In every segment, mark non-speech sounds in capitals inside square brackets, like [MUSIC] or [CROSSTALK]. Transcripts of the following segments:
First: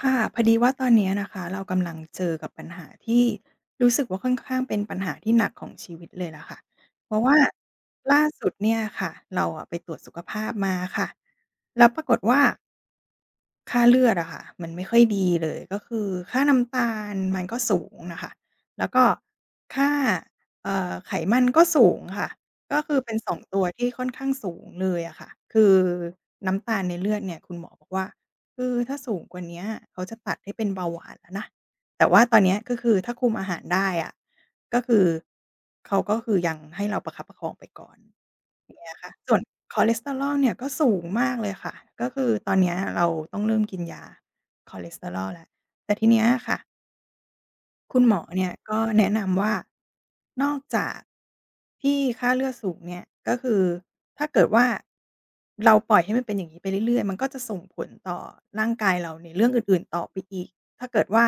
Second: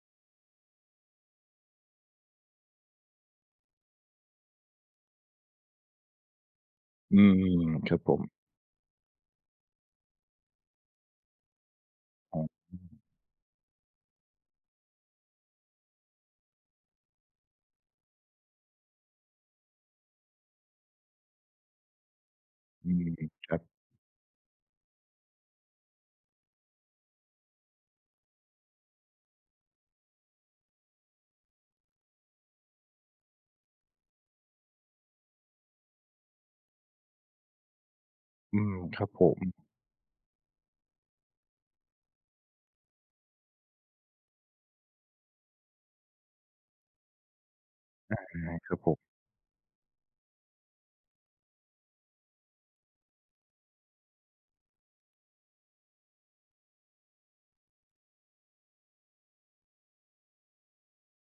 ค่ะ พอดีว่าตอนเนี้ยนะคะ เรากำลังเจอกับปัญหาที่รู้สึกว่า ค่อนข้างเป็นปัญหาที่หนักของชีวิตเลยล่ะค่ะ เพอรืาะว่าม ครับผล่าม สุดเนี่ยค่ะ เราอะไปตรวจสุขภาพมาค่ะ แล้วปรากฏวอ่๋า อ อืม ค่าเลือดอะค่ะ มันไม่ค่อยดีเลย ก็คือค่าน้ำตาลมัน ก็สูงน่ะค่ะ แล้วก็ค่า เอ่อ ไขมันก็สูงค่ะ ก็อคืือม เป็น 2 ๆ ครตัับ วที่ค่อนข้าง สูงเลยอะค่ะ คือน้ำตาลในเลือดเนี่ย คุณหมอบอกว่า คือถ้าสูงกว่าเนี้ย เขาจะตัดให้เป็นเบาหวานแล้วนะ แต่ว่าตอนเนี้ย ก็คือถ้าคุมอาหารได้อะ ก็คือ เขาก็คือยังให้เราประคับประคองไปก่อน เนี้ยล่ะค่ะ อืม ครับผม ส่วนคอเลสเทอรอลเนี่ยก็สูงมากเลยค่ะ ก็คือตอนนี้เราต้องเริ่มกินยาคอเลสเทอรอลแล้ว แต่ทีเนี้ยอะค่ะ คุณไหดม้อเนเีลยค่ยรับ คกรั็บผม แนะนำว่า นอกจากที่ค่าเลือดสูงเนี่ย ก็คือถ้าเกิดว่าเราปล่อยให้มันเป็นอย่างนี้ไปเรื่อย ๆ มันก็จะส่งผลต่อร่างกายเราในเรื่องอื่น ๆ ต่อไปอีก ถ้าเกิดว่า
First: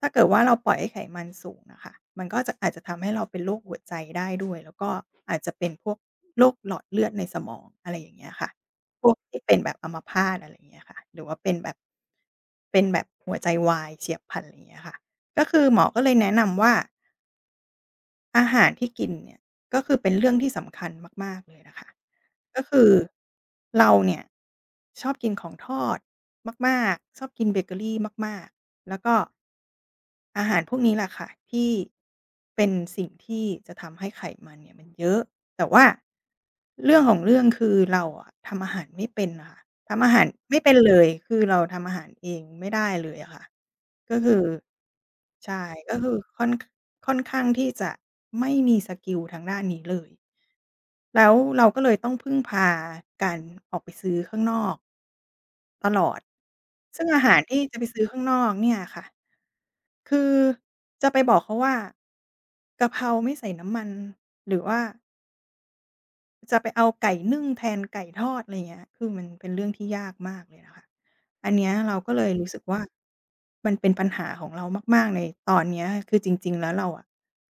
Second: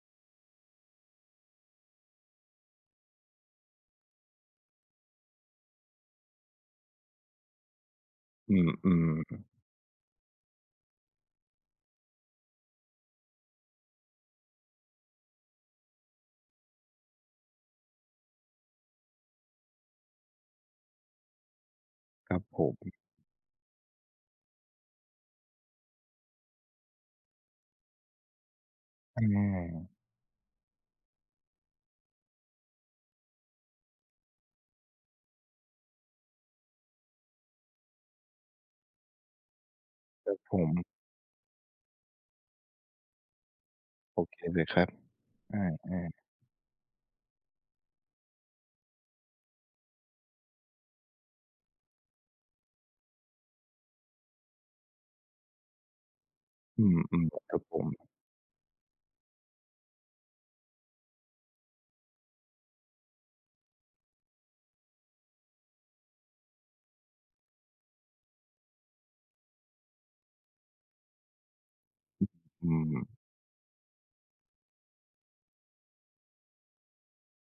ถ้าเกิดว่าเราปล่อยให้ไขมันสูงอะค่ะ มันก็จะ อาจจะทำให้เราเป็นโรคหัวใจได้ ด้วย แล้วก็อาจจะเป็นพวกโรคหลอดเลือดในสมอง อะไรอย่างเงี้ยอะค่ะ อืม อือพฮวกที่ึ เป็นแบบอัมพาต อะไรอย่างเงี้ยอะค่ะ หรือว่าเป็นแบบ เป็นแบบหัวใจวาย เฉียบพลัน อะไรอย่างเงี้ยค่ะ ก็คือหมอก็เลยแนะนำว่า อาหารที่กินเนี่ย ก็คือเป็นเรื่องที่สำคัญมาก ๆ เลยนะคะ ครับกผ็คือ ม เราเนี่ย ชอบกินของทอดมาก ๆ ชอบกินเบเกอรีมาก ๆ แล้วก็ อืม อาหารพวกนี้ล่ะค่ะ ที่ เป็นสิ่งที่จะทำให้ไขมันเนี่ยมันเยอะ แต่ว่าเรื่องของเรื่องคือเราอะ ทำอาหารไม่เป็นอะค่ะ ทำอาหารครับไผม่เป็นม เลย คือ เราทำอาหารเองไม่ได้เลยอะค่ะ ก็โอคเืคอ เลยครับ ใชอื่ ก็คอ ืๆ อค่อน- ค่อนข้างที่จะไม่มีสกิลทางด้านนี้เลย แล้วเราก็เลยต้องพึ่งพาการออกไปซื้อข้างนอก ตลอด อืซึ่งอาม หารๆ คทรีั่บจผะไปม ซื้อข้างนอกเนี่ยค่ะ คือจะไปบอกเขาว่า กะเพราไม่ใส่น้ำมัน หรือว่า จะไปเอาไก่นึ่งแทนไก่ทอด อะไรอย่างเงี้ย คือมันเป็นเรื่องที่ยากมากเลยนะคะ อันเนี้ยเราก็เลยรู้สึกอืว่า ม มันเป็นปัญหาของเรามาก ๆ ในตอนเนี้ย คือจริง ๆ แล้วเราอะ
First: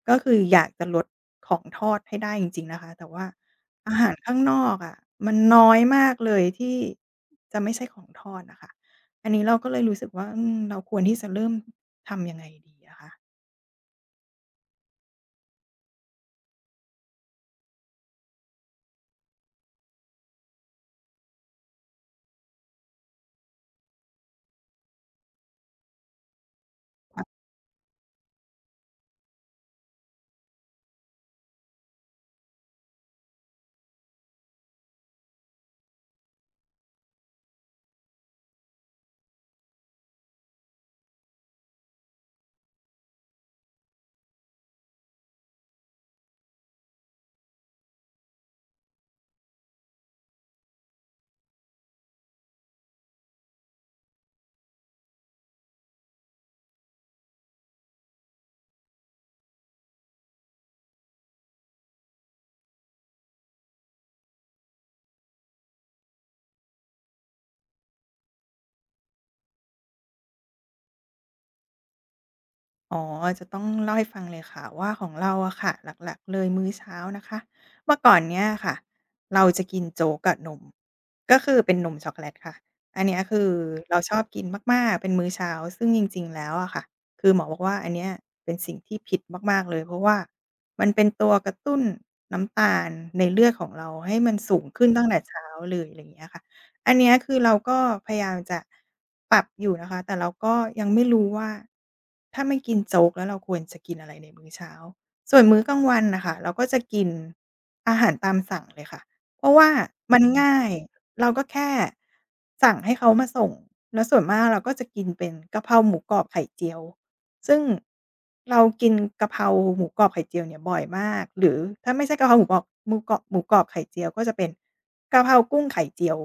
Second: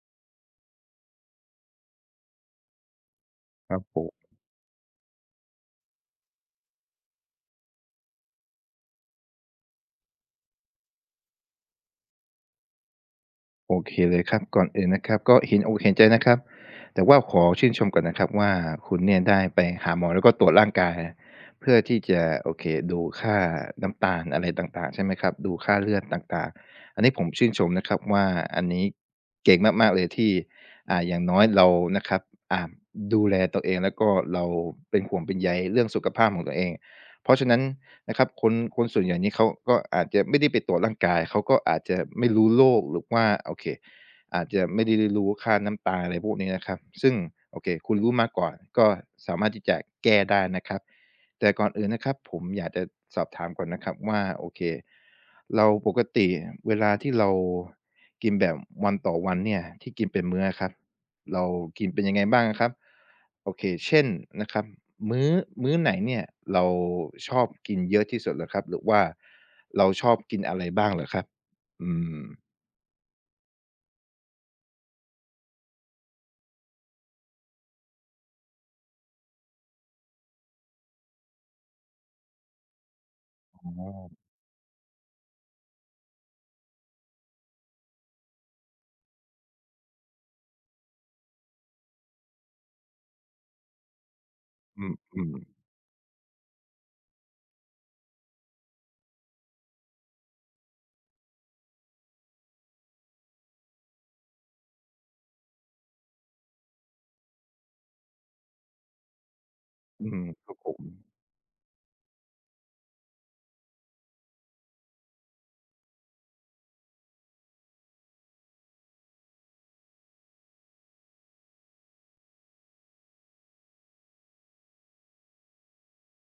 ก็คืออยากจะลดของทอดให้ได้จริง ๆ นะคะ แต่ว่าครับ อ[UNINTELLIGIBLE] าผหาม ร ข้างนอกอะ มันน้อยมากเลยที่จะไม่ใช่ของทอดอะค่ะ อันนี้เราก็เลยรู้สึกว่า อืม เราควรที่จะเริ่ม ทำยังไงดีอะคะ? โอเคเลยครับ ก่อนอื่นนะครับ ก็เห็นอกเห็นใจนะครับ แต่ว่าขอชื่นชมก่อนนะครับว่า คุณเนี่ยได้ไปหาหมอ แล้วก็ตรวจร่างกาย เพื่อที่จะ โอเค ดูค่าน้ำตาลอะไรต่าง ๆ ใช่ไหมครับ ดูค่าเลือดต่าง ๆ อันนี้ผ[UNINTELLIGIBLE] มชื่นชมนะครับ ว่าอันนี้เก่งมาก ๆ เลยที่ อ่า อย่างน้อยเรานะครับ อ่า ดูแลตัวเอง แล้วก็เราเป็นห่วงเป็นใยเรื่องสุขภาพของตัวเอง เพราะฉะนั้นนะครับ คน คนส่วนอย่างนี่ เขาก็อาจจะไม่ได้ไปตรวจร่างกาย เขาก็อาจจะไม่รู้โรค หรือว่า โอเค อาจจะไม่ได้รู้ค่าน้ำตาล อะไรพวกนี้นะครับ ซึ่งโอเค คุณรู้มาก่อน ก็สามารถที่จะแก้ได้นะครับ แต่ก่อนอื่นนะครับ ผมอยากจะสอบถามก่อนนะครับว่า โอเค เราปกติเวลาที่เรากินแบบวันต่อวันเนี่ย ที่กินเป็นมื้ออะครับ เรากินเป็นยังไงบ้างอะครับ? โอเค เช่น นะครับ มื้อ มื้อไหนเนี่ย เราชอบกินเยอะที่สุดเหรอครับ หรือว่าเราชอบกินอะไรบ้างเหรอครับ? อืม อ๋อ จะต้องเล่าให้ฟังเลยค่ะว่า ของเราอะค่ะ หลัก ๆ เลยมื้อเช้านะคะ เมื่อก่อนเนี้ยอะค่ะ เราจะกินโจ๊กกับนม ก็คือเป็นนมช็อกโกแลตค่ะ อันนี้คืออเราช๋อ อบกินมาก ๆ เป็นมื้อเช้า ซึ่งจริง ๆ แล้วอะค่ะ คือหมอบอกว่า อันเนี้ยเป็นสิ่งที่ผิดมาก ๆ เลย เพราะว่ามันเป็นตัวกระตุ้นน้ำตาลในเลือดของเราให้มันสูงขอึ้นตั้งแต่ืเชอ ้าๆ เลย อะไรอย่างนี้อะค่ะ อันเนี้ยคือเราก็พยายามจะปรับอยู่นะคะ แต่เราก็ยังไม่รู้ว่า ถ้าไม่กินโจ๊ก แล้วเราควรจะกินอะไรในมื้อเช้า ส่วนมื้อกลางวันน่ะค่ะ เราก็จะกินอาหารตามสั่งเลยค่ะ เพราะว่าอืมัม นงคร่ับาผย ม เราก็แค่สั่งให้เขามาส่ง แล้วส่วนมาก เราก็จะกินเป็นกะเพราหมูกรอบไข่เจียว ซึ่งเรากินกะเพราหมูกรอบไข่เจียวเนี่ยบ่อยมาก หรือถ้าไม่ใช่กะเพราหมูกรอบ หมูกรอบ หมูกรอบไข่เจียว ก็จะเป็นกะเพรากุ้งไข่เจียว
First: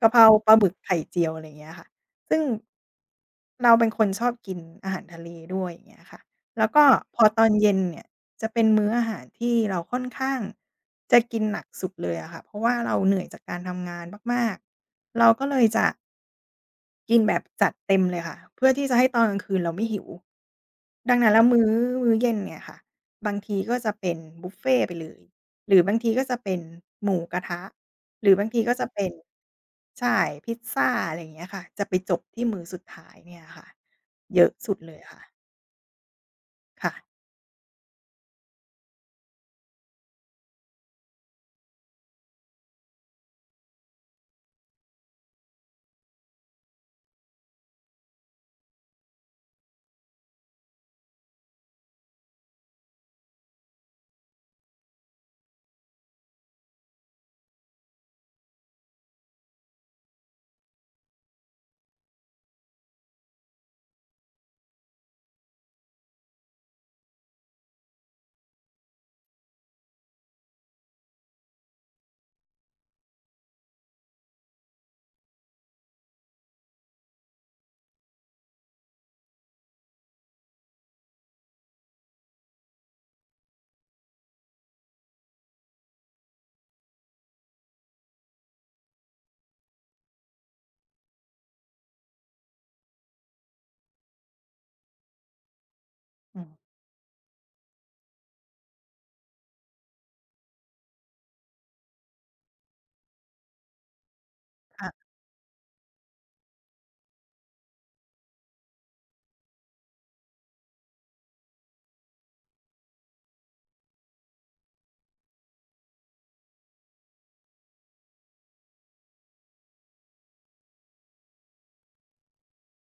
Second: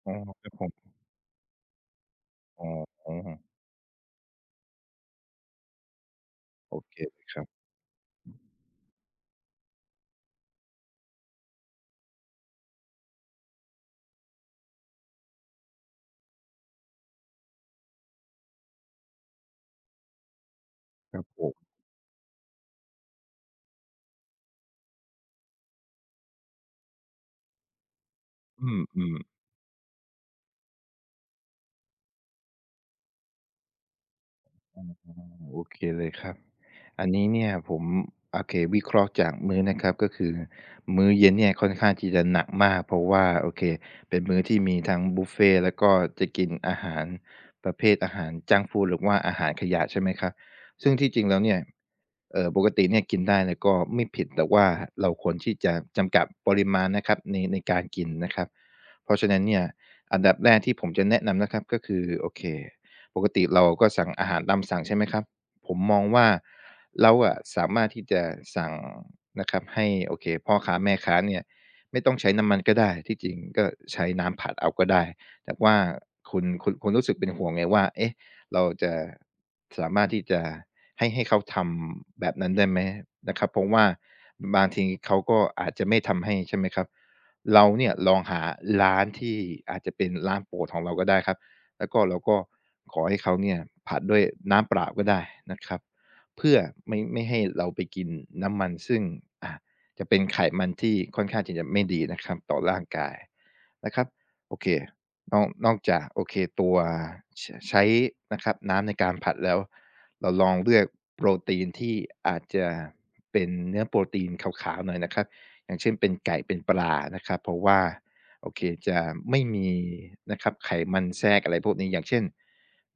กอะ๋อ เพราครปัลบาหผมึม กไข่เจียว อะไรอย่างเงี้ยค่ะ ซึ่ง อ๋อ เราเป็นคนชอบกินอาหารทะเลด้วย อย่างเงี้ยค่ะ แล้วโอก็เคเพลอยครตัอบ นเย็นเนี่ย จะเป็นมื้ออาหารที่เราค่อนข้างจะกินหนักสุดเลยอะค่ะ เพราะว่าเราเหนื่อยจากการทำงานมาก ๆ เราก็เลยจะ กินแบบจัดเต็มเลยค่ะ เพื่อที่จะให้ตอนกลางคืนเราไม่หิว ดังครนับั้นแลผ้วม มื้อ มื้อเย็นเนี่ยค่ะ บางทีก็จะเป็นบุฟเฟต์ไปเลย หรือบางทีก็จะเป็นหมูกระทะ หรือบางที[UNINTELLIGIBLE] อก็จะเปื็น อ ๆ ใช่ พิซซา อะไรอย่างเงี้ยค่ะ จะไปจบที่มือสุดท้ายเนี่ยอะค่ะ เยอะสุดอืเม ลยอะค่ะ โอเคเลยครับ ค่อะ ันนี้เนี่ย ผม โอเค วิเคราะห์จากมื้อนะครับ ก็คือมื้อเย็นเนี่ยค่อนข้างที่จะหนักมาก เพราะว่า โอเคเป็นมื้อที่มีทั้งบุฟเฟต์และก็จะกินอาหารประเภทอาหารจังก์ฟูด หรือว่าอาหารขยะ ใช่ไหม? ครับ ซึ่งที่จริงแล้วเนี่ย เอ่อ ปกติเนี่ยกินได้ แล้วก็ไม่ผิด แต่ว่าเราควรที่จะจำกัดปริมาณนะครับใน ในการกินนะครับ เพราะฉะนั้นเนี่ย อันดับแรกที่ผมจะแนะนำนะครับ ก็คือ โอเค ปกติเราก็สั่งอาหารตามสั่ง ใช่ไหมครับ? ผมมองว่า เราอะสามารถที่จะสั่งนะครับ ให้ โอเค พ่อค้าแม่ค้าเนี่ย ไม่ต้องใช้น้ำมันก็ได้ ที่จริงก็ใช้น้ำผัดเอาก็ได้ แต่ว่าคุณ คุณ คุณรู้สึกเป็นห่วงไงว่า เอ๊ะ! เราจะสามารถที่จะให้ ให้เขาทำแบบนั้นได้ไหม? นะครับ เพราะว่า [BREATH] บางทีเขาก็อาจจะไม่ทำให้ ใช่ไหมครับ? เราเนี่ยลองหาร้านที่อาจจะเป็นร้านโปรดของเราก็ได้ครับ แล้วก็เราก็ขอให้เขาเนี่ย ผัดด้วยน้ำเปล่าก็ได้นะครับ [UNINTELLIGIBLE] อืเพืม ่อไม่ ไม่ให้เราไปกินน้ำมันซึ่ง อ่า จะเป็นไขมันที่ค่อนข้างที่จะไม่ดีนะครับต่อร่างกายนะครับ โอเค ค่ะ นอก นอกจาก โอเค ตัว ช ใช้นะครับ น้ำในการผัดแล้ว เราลองเลือกโปรตีนที่อาจจะเป็นเนื้อโปรตีนขาว ๆ หน่อยนะครับ อย่างเช่น เป็นไก่เป็นปลานะครับ เพราะว่า โอเค จะไม่มีนะครับไขมันแทรก อะไรพวกนี้ อย่างเช่น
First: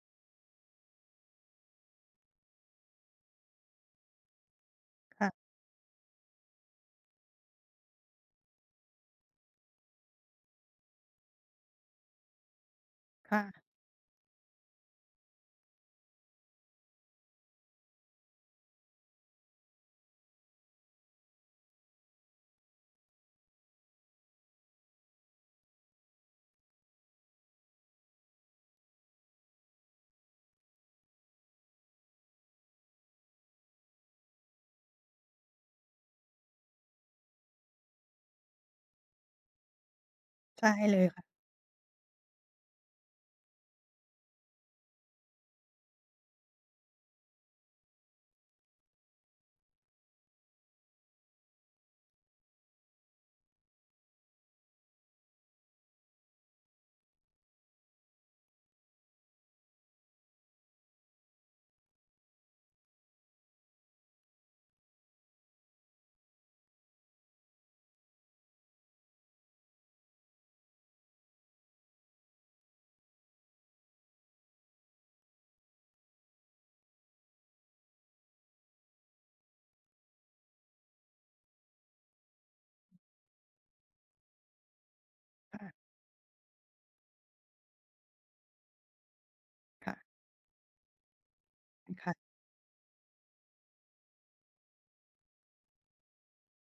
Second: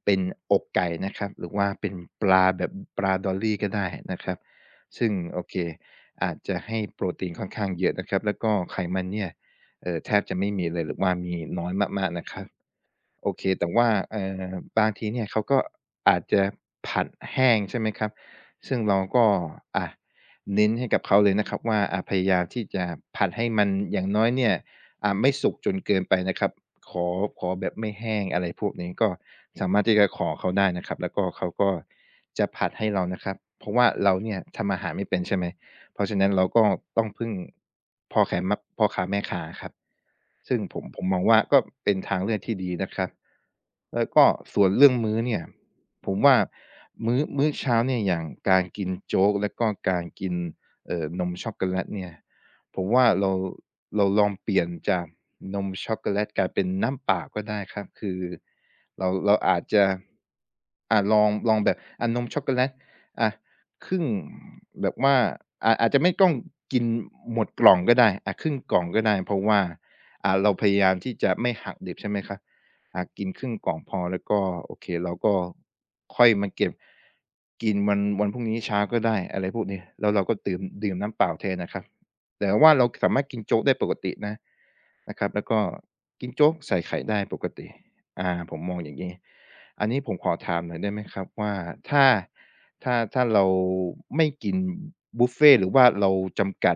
เป็นอกไก่นะครับ หรือว่าเป็นปลาแบบปลาดอลลี่ก็ได้นะครับ ซึ่ง ค่ะ โอเค อาจจะให้โปรตีนค่อนข้างเยอะนะครับ แล้วก็ไขมันเนี่ย เอ่อ แทบจะไม่มีเลยหรือว่ามีน้อยมาก ๆ นะครับ โอค่เค ะ แต่ว่า เอ่อ บางทีเนี่ยเขาก็อาจจะผัดแห้ง ใช่ไหมครับ? ซึ่งเราก็ อ่า เน้นให้กับเขาเลยนะครับว่า อ่า พยายามที่จะผัดให้มันอย่างน้อยเนี่ย อ่า ไม่สุกจนเกินไปนะครับ ขอ ขอแบบไม่แห้ง อะไรพวกนี้ ก็สามารถที่จะขอเขาได้นะครับ แล้วก็เขาก็จะผัดให้เรานะครับ เพราะว่าเราเนี่ยทำอาหารไม่เป็น ใช่ไหม เพราะฉะนั้นเราก็ต้องพึ่งพอแขนมะ พ่อค้าแม่ค้าครับ ซึ่งใช่ผม เลผมยมค่อะ งว่าก็เป็นทางเลือกที่ดีนะครับ แล้วก็ส่วนเรื่องมื้อเนี่ย ผมว่ามื้อ มื้อเช้าเนี่ยอย่างการกินโจ๊กแล้วก็การกิน เอ่อ นมช็อคโกแลตเนี่ย ผมว่าเรา เราลองเปลี่ยนจากนมช็อกโกแลต กลายเป็นน้ำเปล่าก็ได้ครับ คือเรา เราอาจจะ อะ ลอง ลองแบบ อ่า นมช็อกโกแลต อะ ครึ่ง แบบว่าอาจ อาจจะไม่ต้องกินหมดกล่องก็ได้ อะ ครึ่งกล่องก็ได้ เพราะว่า อ่า เราพยายามที่จะไม่หักดิบ ใช่ไหมครับ? อ่า กินครึ่งกล่องพอแล้วก็ โอเค เราก็ค่อยมาเก็บ กินวัน วันพรุ่งนี้เช้าก็ได้ อะไรพวกนี้ แล้วเราก็ดื่ม ดื่มน้ำเปล่าแทนนะครับ แต่ว่าเราสามารถกินโจ๊กได้ปกตินะ นะครับ แล้วกค็่ะ กินโจ๊กใส่ไข่ได้ปกติ อ่า ผมมองอย่างงี้ อัคน่นีะ ้ผมขอถามหน่อยได้ไหมครับ? ว่า ถ[UNINTELLIGIBLE] อะ ้า ค่ะ ถ้า-ถ้าเราไม่กินบุฟเฟต์หรือว่าเราจำกัด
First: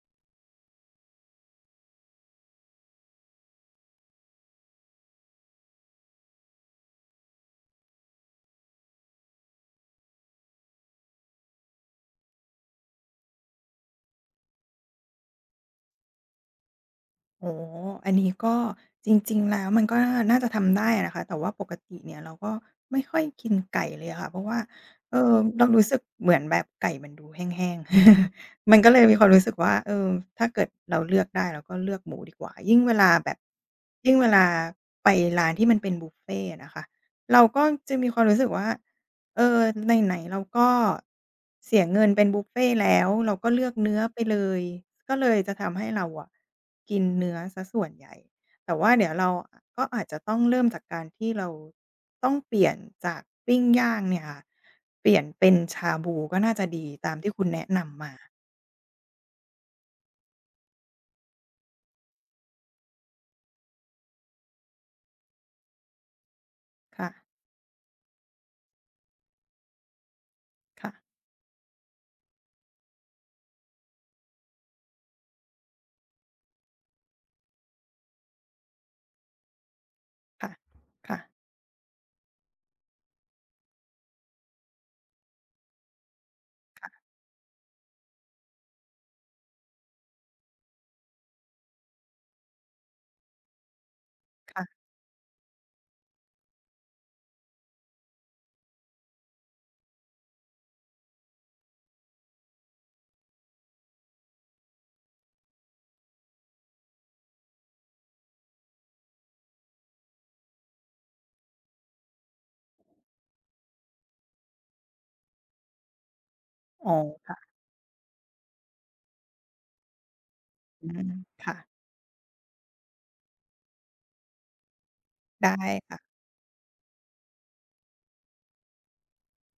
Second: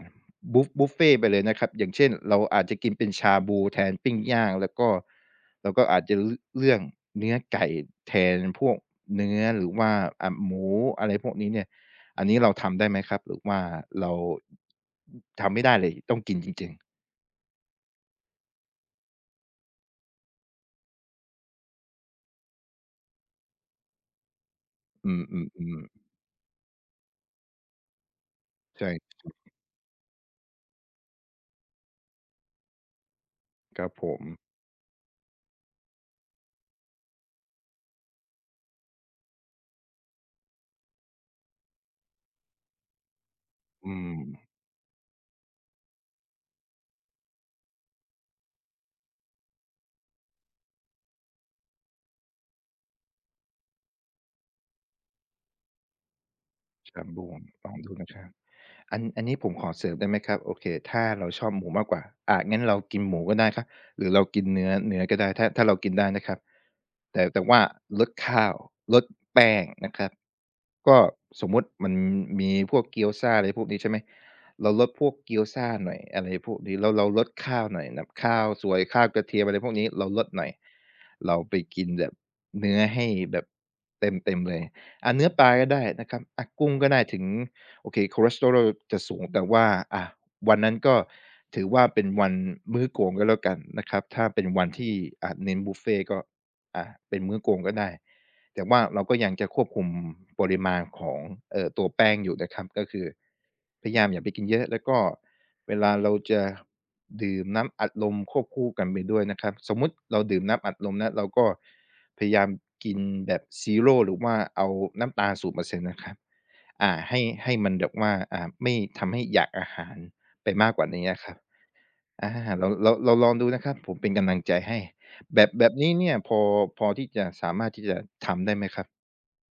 บุ บุฟเฟต์ไปเลยนะครับ อย่างเช่น เราอาจจะกินเป็นชาบูแทนปิ้งย่าง แล้วก็เราก็อาจจะเลือกเนื้อไก่แทนพวกเนื้อ หรือว่า อ่า หมู อะไรพวกนี้เนี่ย อันนี้เราทำได้ไหมครับ หรือว่าเรา ทำไม่ได้เลย ต้องกินจริง ๆ? อ๋อ อันนี้ก็ จริง ๆ แล้ว มันก็น่า น่าจะทำได้นะคะ แต่ว่าปกติเนี่ย เราก็ไม่ค่อยกินไก่เลยอะค่ะ เพราะว่า อืเออ เราอ รู้ๆ ๆ สึกเหมือนแบบไก่มันดูแห้ง ๆ [CHUCKLES] มันใชก่ ็เลยมีควจริามง รู้สึกว่า เออ ถ้าเกิดเราเลือกได้ เราก็เลือกหมูดีกว่า ยิ่งเวลาแบบ ครับผยิ่งเม วลาไปร้านที่มันเป็นบุฟเฟต์อะนะคะ เราก็จะมีความรู้สึกว่า เออ ไหน ๆ เราก็เสียเงินเป็นบุฟเฟต์แล้ว เราก็เลือกอเืนื้อไปเลม ย ก็เลยจะทำให้เราอะ กินเนื้อเสียส่วนใหญ่ แต่ว่าเดี๋ยวเรา ก็อาจจะต้องเริ่มจากการที่เราต้องเปลี่ยนจากปิ้งย่าง เนี่ยค่ะ เปลี่ยนเป็นชาบูก็น่าจะดีชาตามบทีู ่คุณแนะลองนดูำนมะา ครับ อัน อันนี้ผมขอเสริมได้ไหมครับ โอเค ถ้าเราชอบหมูมากกว่า อา งั้นเรากินหมูก็ได้ครับ หรือเรากินเนื้อ เนื้อก็ได้ ถ้า ถ้าเรากินได้นะครับ ค่แตะ ่ แต่ว่าลดข้าว ลดแป้ง นะครับ คก่ะ ็สมมุติ มันมีพวกเกี๊ยวซ่า อะไรพวกนี้ ใช่ไหม เราลดพวกเกี๊ยวซ่าหน่อย อะไรพวกนี้ แล้วเราลดข้าวหน่อย ข้าวสวย ข้าวกระเทียมอะไรพวกนี้ เราลดหนค่่อะ ย ค่ะ เราไปกินแบบเนื้อให้แบบ เต็ม ๆ เลย อะ เนื้อปลาก็ได้นะครับ อะ กุ้งคก็่ะ ได้ถึง โอเคคอเลสเทอรอลจะสูงแต่ว่า อา วันนั้นก็ถือว่าเป็นวันมื้อโกง ก็แล้วกันนะครับ ถ้าเป็นคว่ะ ันที่ อะ เน้นบุฟเฟต์ก็ อะ เป็นมื้อโกงก็ได้ แต่ว่าเราก็ยังจะควบคุมปริมาณของ เอ่อ ตัวแป้งอยู่นะครับ ก็คือ พยายามอย่าไปกินเยอะ แล้วก็เวลาเราจะดื่มน้ำอัดลมควบคู่กันไปด้วยนะครับ สมมุติเราดื่มน้ำอัดลมนะ เราก็พยายามกินแบบ Zero หรือว่าเอาน้ำตาล 0% นะครับ ออ๋า อ ให้ ค่ะ ให้มันแบบว่า อา ไม่ทำให้อยากอาหารไปมากกวอ่ืานม ี้ครับ ค่ะ อา เรา เรา เราลองดูนะครับ ผมเป็นกำลังใจให้ แบได้ บ แบบนี้ค่ะ เนี่ยพอ พอที่จะสามารถที่จะทำได้ไหมครับ?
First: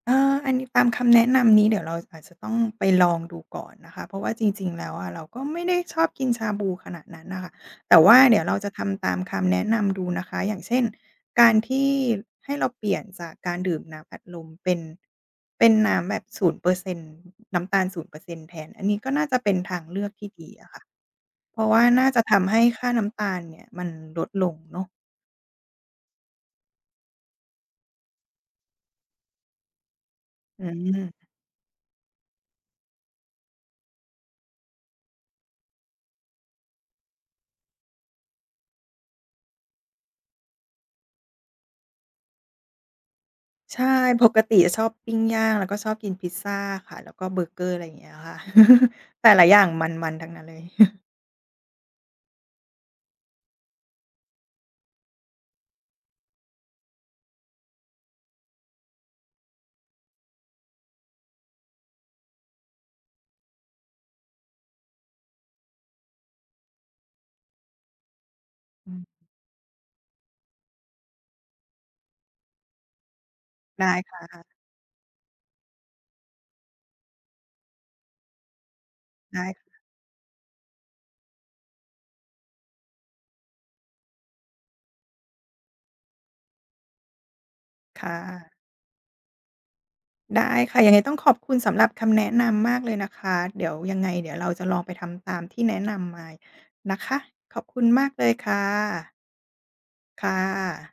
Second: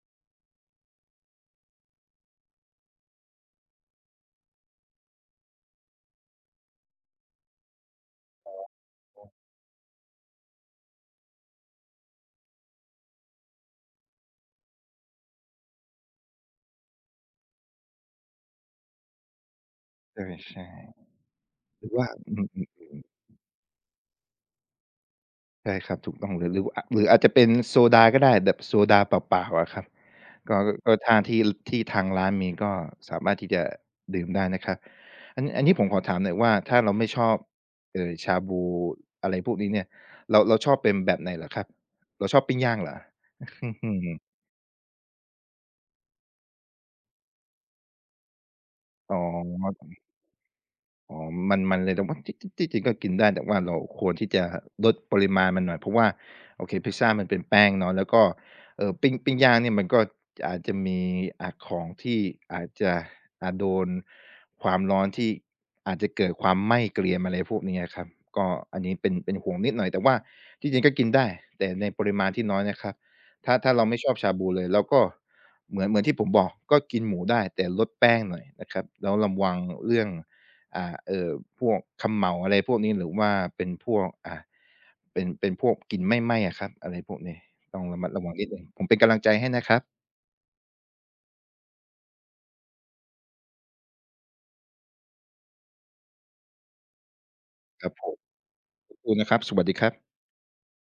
เอ่อ อันนี้ตามคำแนะนำนี้ เดี๋ยวเราอาจจะต้องไปลองดูก่อนนะคะ เพราะว่าจริง ๆ แล้วอะ เราก็ไม่ได้ชอบกินชาบูขนาดนั้นอะค่ะ แต่ว่าเดี๋ยวอเร้าอ จะทำตามอือ คำแนะนำดูนะคะ อย่างเช่น การที่ให้เราเปลี่ยนจากการดื่มน้ำอัดลม เป็น เป็นน้ำแบบ 0% น้ำตาล 0% แทน อันนี้ก็น่าจะเป็นทางเลือกเทอี่อ ดีใชอ่ ะค่ะ เพราะว่หารือวน่่า าจะอืทอฮึ ำใหอื้อ ค่าน้ำตาๆ ๆ ลเนี่ย มันลดลงเนาะ ใช่ครับ ถูกต้องเลย หรือว่า อ อาจจะเป็นโซดาก็ได้ แบบโซดาเปล่า ๆ อะครับ ก็ อืก็ม ทางที่ ที่ทางร้านมีก็สามารถที่จะดื่มได้นะครับ อัน อันนี้ผมขอถามหน่อยว่า ถ้าเราไม่ชอบ เอ่อ ชาบู อะไรพวกนี้เนี่ย เรา เราชอบเป็นแบบไหนเหรอครับ เราชอบปิ้งย่างเหรอ? ใช่ [CHUCKLES] ปกติอะชอบปิ้งย่าง แล้วก็ชอบกินพิซซาค่ะ แล้วก็เบอร์เกอร์ อะไรอย่างเงี้ยค่ะ อ๋อ [LAUGHS] แต่ละอย่าคงรับผมม ัน ๆ ทั้งนั้นเลย [CHUCKLES] อ๋อ มัน ๆ เลย [UNINTELLIGIBLE] จิ จริง ที่จริงก็กินได้ แต่ว่าเราควรที่จะลดปริมาณมันหน่อย เพราะว่า โอเค พิซซ่ามันเป็นแป้งเนาะ แล้วก็ เอ่อ ปิ้ง ปิ้งย่างเนี่ย มันก็อาจจะมี อะ ของที่อาจจะ อ่า โดนความร้อน ที่อาจจะเกิดความไหม้เกรียม อะไรพวกนี้อะครับ ก็อันอนี้ืเม ป็น เป็นห่วงนิดหน่อย แต่ว่าที่จริงก็กินได้ แต่ในปริมาณที่น้อยนะครับ ถ้า ถ้าเรไาดไม้่ชคอบ่ชาะ บูเลย เราก็ เหมือน เหมือนที่ผมบอกก็กินหมูได้ แต่ลดแป้งหน่อยนะครับ แล้วระไดว้ังค่ะ เรื่อง อ่า เอ่อ พวกเขม่า อะไรพวกนี้ หรือว่าเป็นพวก อ่า เป็น เป็นพวกกลิ่นไหม้ ๆ อะครับ อะไรพวกนี้ ต้องระคมั่ดระวังนะ ิดหนึ่ง ผมเป็นกำลังใจให้นะครับ ได้ค่ะ ยังไงต้องขอบคุณสำหรับคำแนะนำมากเลยนะคะ เดี๋ยวยังไง เดี๋ยวเราจะลองไปทำตามที่แนะนำมานะคะ ขอบคุคณรับมผากม เลยค่ะ [UNINTELLIGIBLE] นะครับ สวัสดีครับ ค่ะ